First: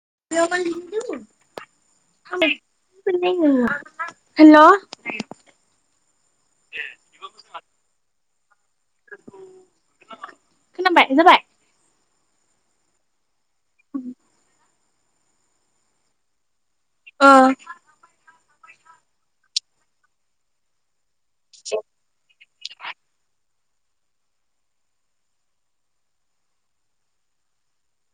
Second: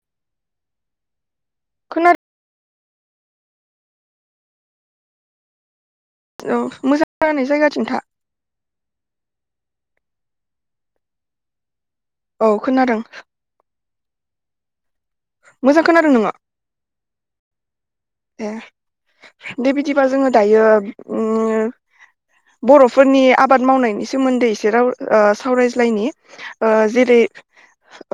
[unintelligible] खोनादों [unintelligible] हेल' औ मोजां नांनाय जायगाथिं था। खोनाबाय जाबाय? औ खोनादों। मोजां खोनादों नोङो। ओ ए दे बिदिबा जोङो दायो उम बर'फोरनि आबाद मावनायनि सोमोन्दै एसे राव सावरायज्लायनि ओ जेरै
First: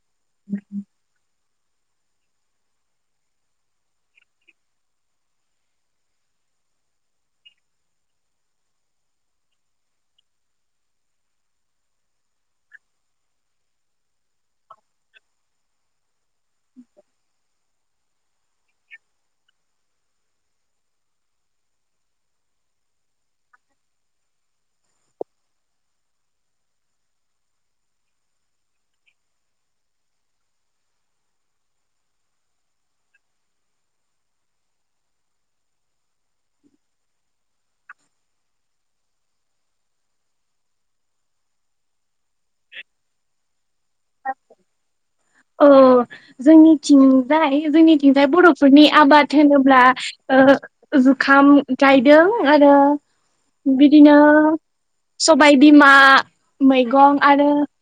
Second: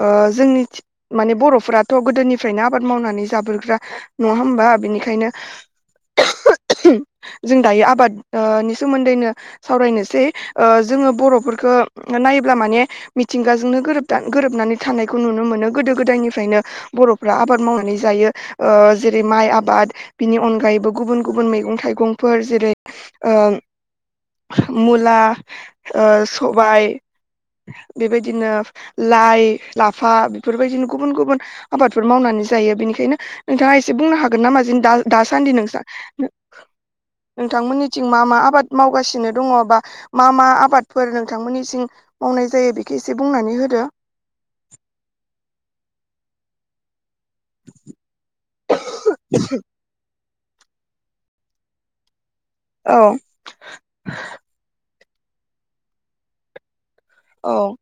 ओ जोंनिथि माने बर' फोराथ' गोदोनिफ्रायनो आबाद मावनानै जाबोग्रा नङा होमबा। बिनिखायनो जों दायो आबाद ओ नि सोमोन्दैनो सावरायनोसै ओ जोङो बर'फोरखौ नायोब्ला माने मिथिंगाजोंनो गोरोबदा गोरोबनानै थानायखौ नुनो मोनो गोदो गोदायनिफ्रायनो बर'फ्रा आबाद मावनानै जायो ओ जेरै माइ आब आबाद बिनि अनगायैबो गुबुन गुबुन मैगं थाइगंफोर जेरै ओ मुला, ओ सबाय बेबायदिनो लाइ, लाफा बेफोर बायदिनो गुबुन गुबुन आबादफोर मावनानै जायो बेनिखायनो नोंथाङा एसे बुंनो हाग गोन नामा जों दा दासान्दि नोंसां नोंथांमोननिथिं मा मा आबाद मावगासिनो दङ बा मा मा आबादफोर नोंथांमोननिथिं मावनाय जायो बेखौ एसे बुंनानै होदो। ओ जोंनिथिं जाय जोंनिथिंजाय बर'फोरनि आबाद होनोब्ला जुखाम गायदों। आरो औ बिदिनो। सबाय बिमा मै गं आरो औ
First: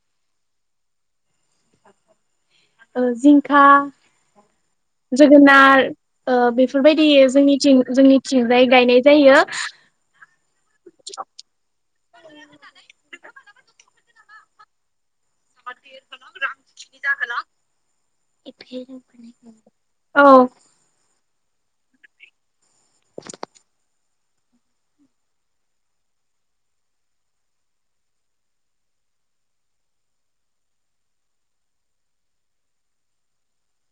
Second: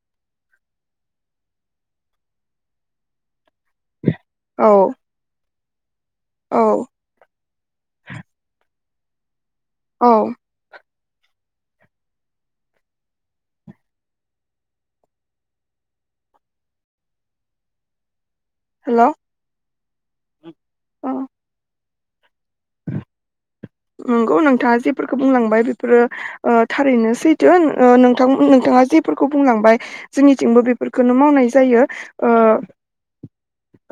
ओ जिं खा जोगोनाथ ओ बेफोर औ बायदि जोंनिथि जोंनिथिंजाय गायनाय जायो औ। [inaudible] [inaudible] हेल' [inaudible] औ [inaudible] नंगौ नोंथाङा जेफोरखौ बुंलांबाय बेफोरो ओ थारैनो सैथो ओ नोंथां नोंथाङा जेफोरखौ बुंलांबाय जोंनिथिंबो बेफोरखौनो मावनाय जायो ओ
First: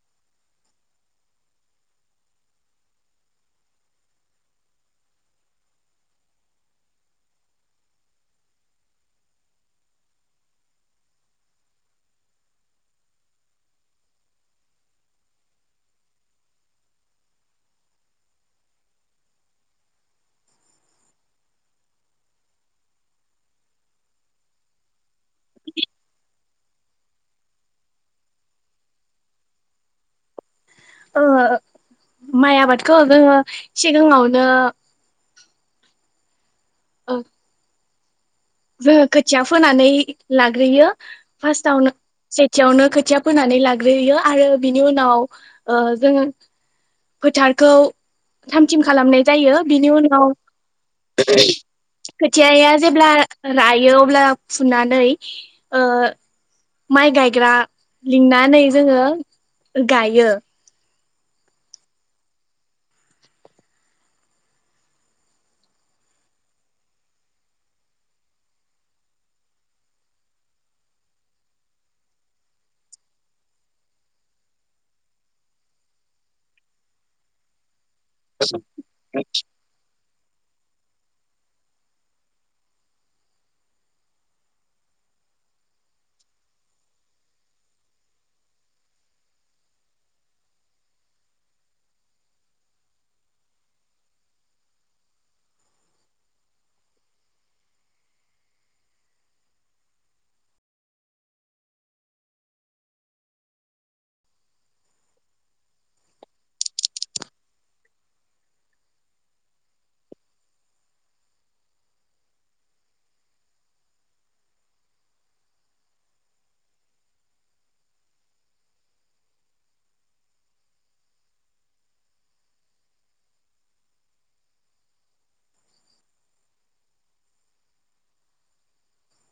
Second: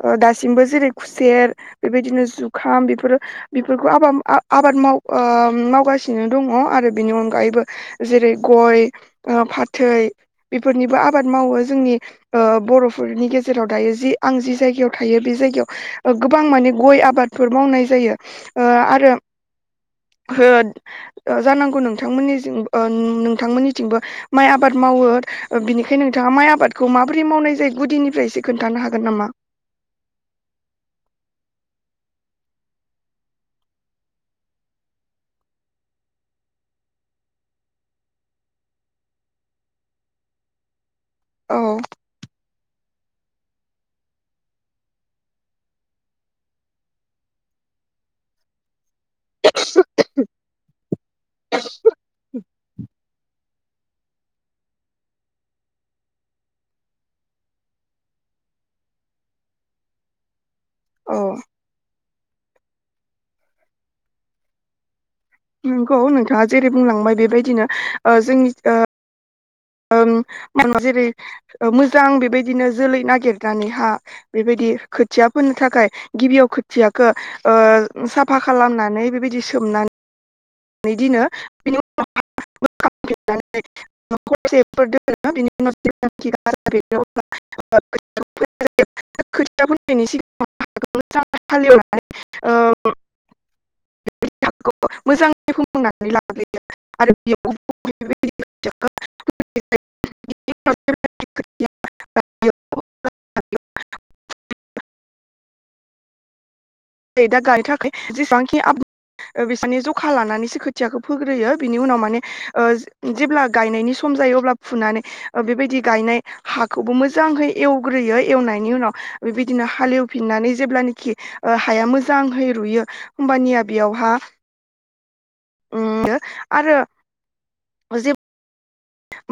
ओ दासिमबो जेरै खुसेर बेबायदिनो जुखाम बेफोरो बेफोरखौ आबा आबा आबाद माव ओ मावगासिनो दङ आरो बेनि अनगायैबो जेरै गय, ओ फाथै बेफोरनिबो आबाद मावो जोंनि ओ बर'फोरनि गेजेराव दायो जि आं जि जायगायाव थायो बे जायगायाव गोबां माने गय आबादफोर मावनाय जायो ओ आरो हो जानांगौ नोंथांमोननिजिं ओ नोंथांमोननिथिंबो माइ आबाद मावो बिनिखायनो नोंथाङा माइ आबादखौ माबोरै मावनाय जायो गुदिनिफ्राय इसे खोन्थानो हागोन नामा। ओ माइ आबादखौ जोङो सिगाङावनो औ जोङो खोथिया फोनानै लाग्रोयो। औ फास्टाआवनो सेथियावनो खो खोथिया फोनानै लाग्रोयो आरो बिनि उनाव जों फोथारखौ थाम थिम खालामनाय जायो बिनि उनाव [inaudible] थियाया जेब्ला लायो अब्ला फुनानै ओ माइ गायग्रा लिंनानै जोङो गायो। औ। नंगौ नोंथाङा जेरै बुंलांबाय बेबायदिनो ओ जोंनि ओ ओं [inaudible] ओ जेरै मोजां बेबायदिनो जोलै नागिरनानैहा बेबायदि खोथिया फोनो थाखाय गिबियाव खोथिया खो ओ साफा खालामनानै बेबायदि सोमनानै नै दिनो [unintelligible] मोजां [unintelligible] दा गायो थाखाय जेसेबांखि आब बिसोरनि जखा लानानैसो खोथियाखौ फोग्रोयो बिनि उनाव माने ओ जेब्ला गायनायनि सम जायो अब्ला फुनानै बेबायदि गायनाय हाखौबो मोजांहै एवग्रोयो एवनायनि उनाव बेबायदिनो हालेवफिननानै जेब्लानोखि ओ हाया मोजांहै रुयो होमबानिया बेयावहा [unintelligible] आरो जे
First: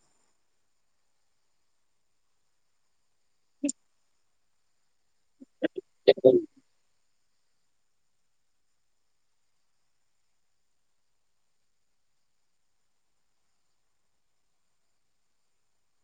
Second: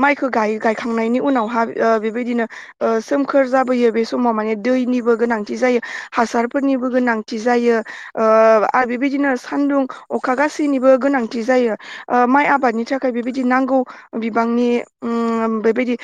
माइखो गायो गायखांनायनि उनावहा बेबायदिनो जो सोमखोर जाबोयो बे समाव माने दैनिबो गोनांथि जायो। हासारफोरनिबो गोनां। थि जायो ओ आरो बेबायदिनो सानदुं अखा गासैनिबो गोनांथि जायो ओ माइ आबादनि थाखाय बेबायदि नांगौ। बिबांनि उम बेबायदि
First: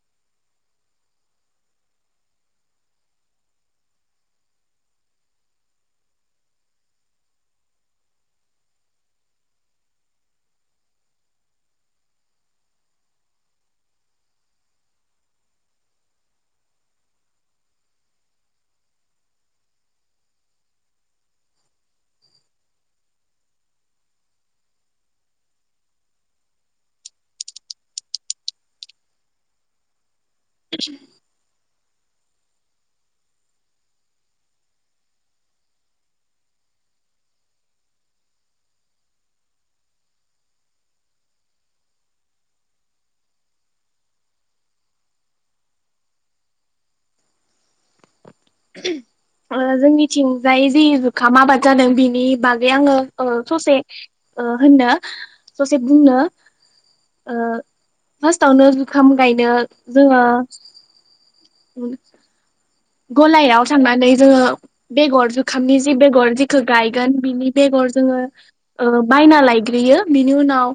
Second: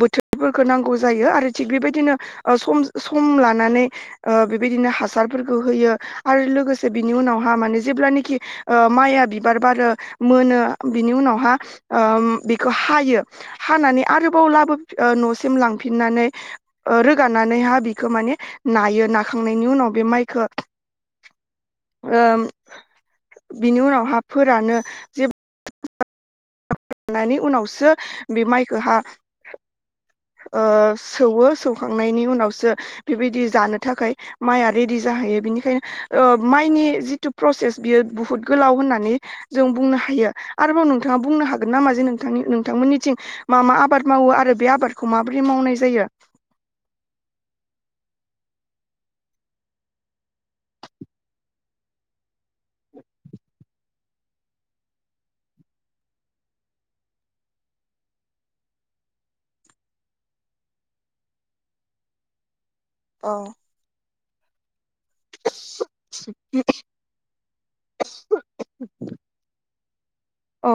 बोथोरफोरखो नांगौ जायो आरो थिग बेबायदिनो ओ सम सम लानानै ओ बेबायदिनो हासारफोरखौ होयो आरो लोगोसे बिनि उनावहा माने जेब्लानखि ओ माइआ बिबार बारो मोनो बिनि उनावहा ओम बेखौ हायो हानानै आरोबाव लाबो न सिम लांफिननानै रोगानानैहा बिखौ माने नायो नाखांनायनि उनाव बे माइ खो ओम बिनि उनावहा फोरानो जे नानि उनावसो बे माइखो हा ओ सौवो सौ खांनायनि उनावसो बेबायदि जानो थाखाय माइआ रेडि जाहैयो बेनिखायनो ओ माइनि जिथु प्रसेस बियो बुहुत गोलाव होननानै जों बुंनो हायो आरोबाव नोंथाङा बुंनो हागोन नामा जे नोंथांनि नोंथांमोननिथिं मा मा आबाद मावो आरो बे आबाद खौ माबोरै मावनाय जायो। ओ जोंनिथिंजाय जि जुखाम आबाद जादों बिनि बागै आङो ओ ससे ओ होननो ससे बुंनो ओ फास्तआवनो जुखाम गायनो जोङो [inaudible] औ गलायाव थांनानै जोङो। बेगर जुखामनि जि बेगर जेखो गायगोन बिनि बेगर जोङो ओ बायना लायग्रोयो बिनि उनाव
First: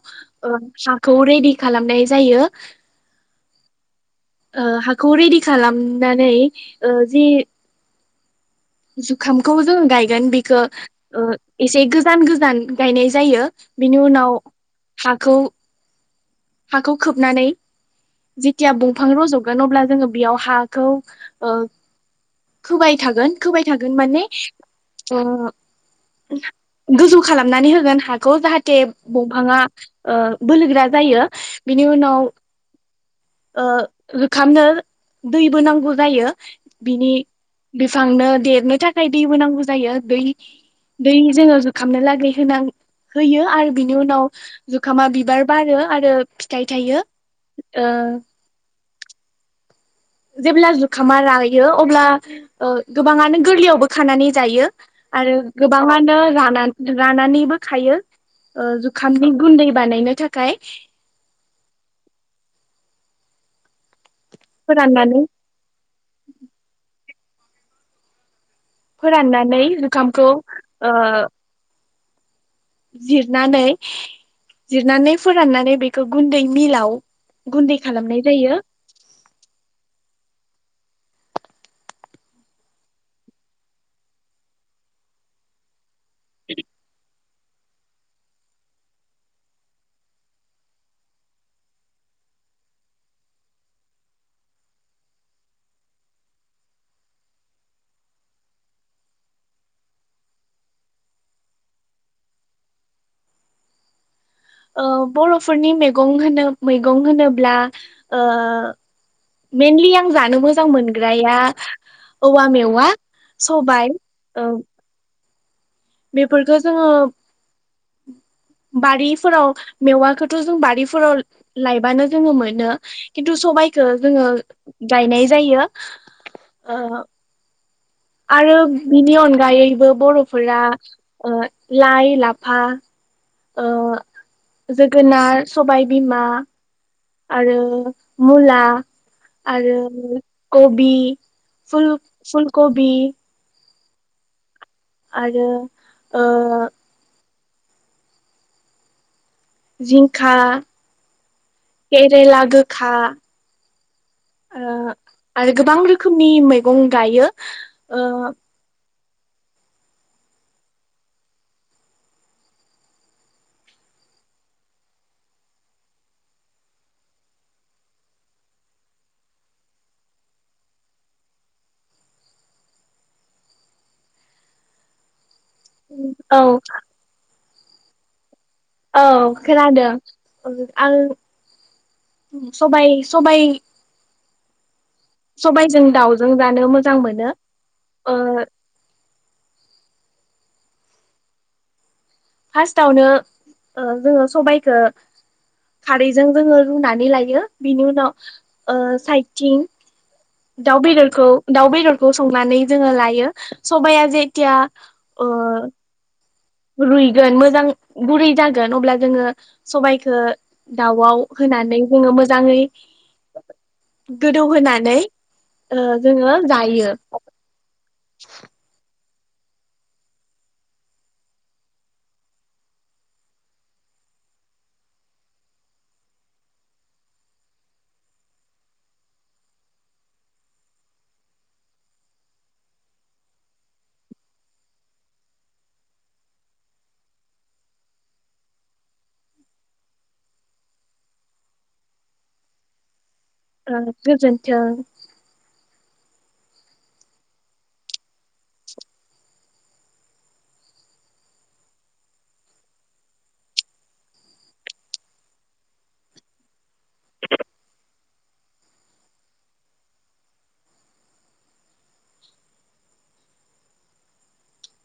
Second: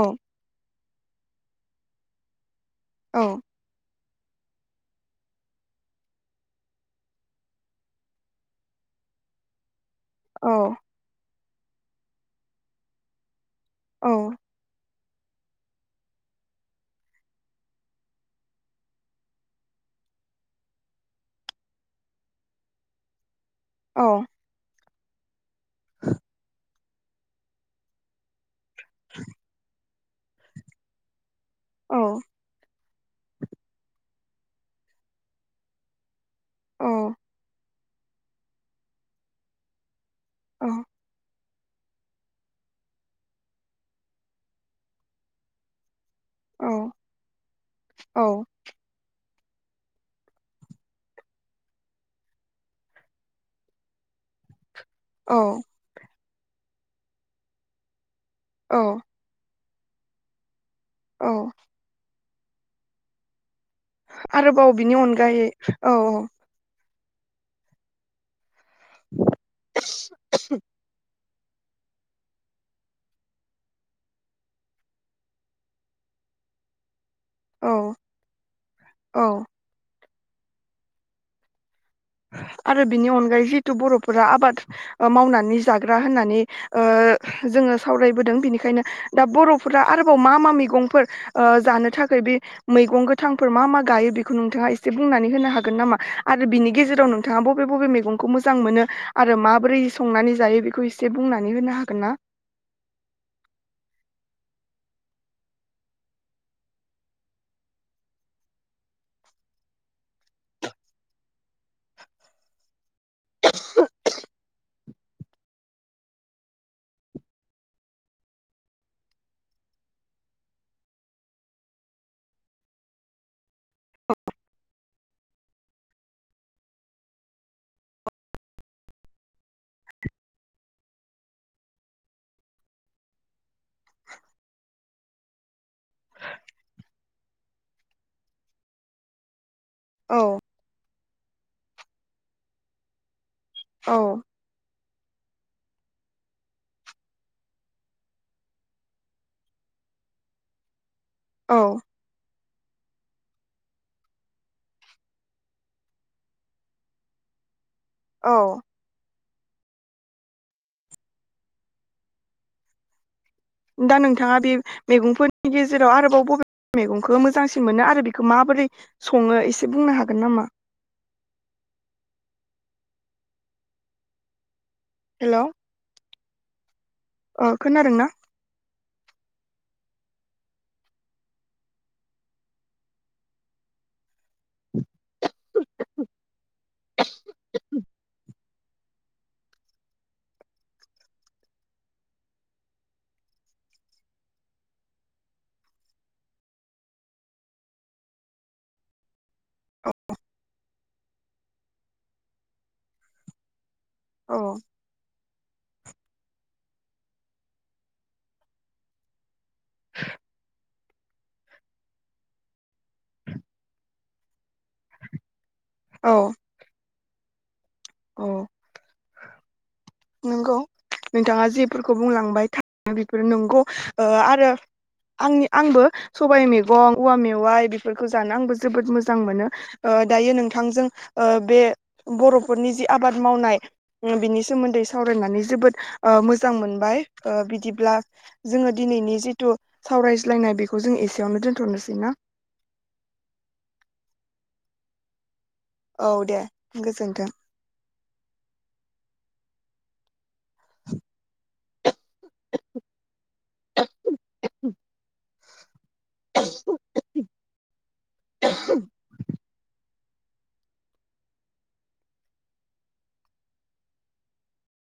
ओ खौ रेडि खालामनाय जायो। औ। ओ हाखौ रेडि खालामनानै ओ जि जुखामखौ जों गाय गोन बेखो औ ओ एसे गोजान गोजान गायनाय जायो। बिनि औ उनाव हाखौ हाखौ खोबनानै जेथिया दंफां रज'गोन अब्ला जोङो बेयाव हाखौ खोबाय थागोन। खोबाय थागोन माने औ ओ गोजौ खालामनानै होगोन हाखौ जाहाथे तेब बंफाङा ओ बोलोगोरा जायो। बिनि औ उनाव ओ रोखामनो दैबो नांगौ जायो। बिनि औ बिफांनो देरनो थाखाय दैबो नांगौ जायो। दै औ दै जोंङोब खामनो लागै होनां होयो आरो बिनि उनाव जुखामा बिबार बारो आरो फिथाइ थायो ओ औ जेब्ला जुखामा रायो अब्ला गोबाङानो गोरलैयावबो खानानै जायो। आरो औ गोबाङानो राग नान रानानैबो खायो। ओ औ जुखामनि गुन्दैब बानायनो थाखाय औ आरोबाव बिनि फोराननानै अनगायै औ-औ फोराननानै जुखामखौ ओ जिरनानै जिरनानै फोराननानै बेखौ गुन्दै मिलाव औ गुन्दै खालामनाय जायो। औ आरो बिनि अनगायै जितु बरफोरा आबाद मावनानै जाग ग्रा होननानै ओ जोंङो सावरायबोदों बिनिखायनो दा बरफोरा आरोबाव मा मा मैगंफोर ओ जानो थाखै बे मैगं गोथांफोर मा मा गायो बेखौ नोंथाङा एसे बुंनानै होनो हागोन नामा आरो बिनि गेजेर दाव नोंथाङा बबे बबे मेगंखौ मोजां मोनो आरो माबोरै संनानै जायो बेखौ एसे बुंनानै होनो हागोन ना? औ बरफोरनि मेगं होनो मैगं होनोब्ला ओ मेनलि आं जानो मोजां मोनग्राया औवा मेवा सबाइ उम बेफोरखो जोंङो बारिफोराव मेवाखोथ जों बारिफोराव लायबानो जोंङो मोनो खिन्थु सबाइखौ जोंङो गायनाय जायो ओ आरो बिनि अनगायैबो बरफोरा ओ लाइ लाफा ओ जोगोनार सबाइ बिमा आरो मुला आरो औ कबि फुल फुल कबि औ आरो ओ जिंखा औ केरेला गोग खा ओ आरो गोबां रोखोमनि मैगं गायो। ओ औ दा नोंथाङा बे मैगंफोरनि गेजेराव आरोबाव बबे बे मेगंखो मोजांसिन मोनो आरो बेखो माबोरै संङो एसे बुंनो हागोन नामा? हेलौ औ अ खोनादों ना? औ खोनादों ओ आं सबाय-सबाय सबाइजों दाउजों जानो मोजां मोनो। ओ फास्टावनो ओ जोङो सबायाइखो खारैजों जोङो रुनानै लायो। बिनि उनाव ओ साइदथिं दाउ बेदरखौ दाउ बेदरखौ संनानै जोङो लायो। सबाइया औ जेथिया ओ रुइगोन मोजां गुरै जागोन अब्ला जोङो सबाइखो दाउआव होनानै जोङो मोजाङै गोदौ होनानै ओ औ जोङो जायो। औ। नंगौ नोंथाङा जेफोरखौ बुंलांबाय थारैनो बेफोरो नंगौ ओ आरो आंनि आंबो सबाइ मैगं औवा मेवाइ बेफोरखौ जानो आंबो जोबोद मोजां मोनो ओ दायो नोंथांजों ओ बे बर' फोरनि जि आबाद मावनाय ओ बिनि सोमोन्दै सावरायनानै जोबोद ओ मोजां मोनबाय ओ बिदिब्ला जोङो दिनैनि जिथु सावरायज्लायनाय बेखौ जों एसेयावनो दोनथ'नोसै ना‍? ओ गोजोन्थों। औ दे गोजोन्थों। [inaudible] [unintelligible] [unintelligible]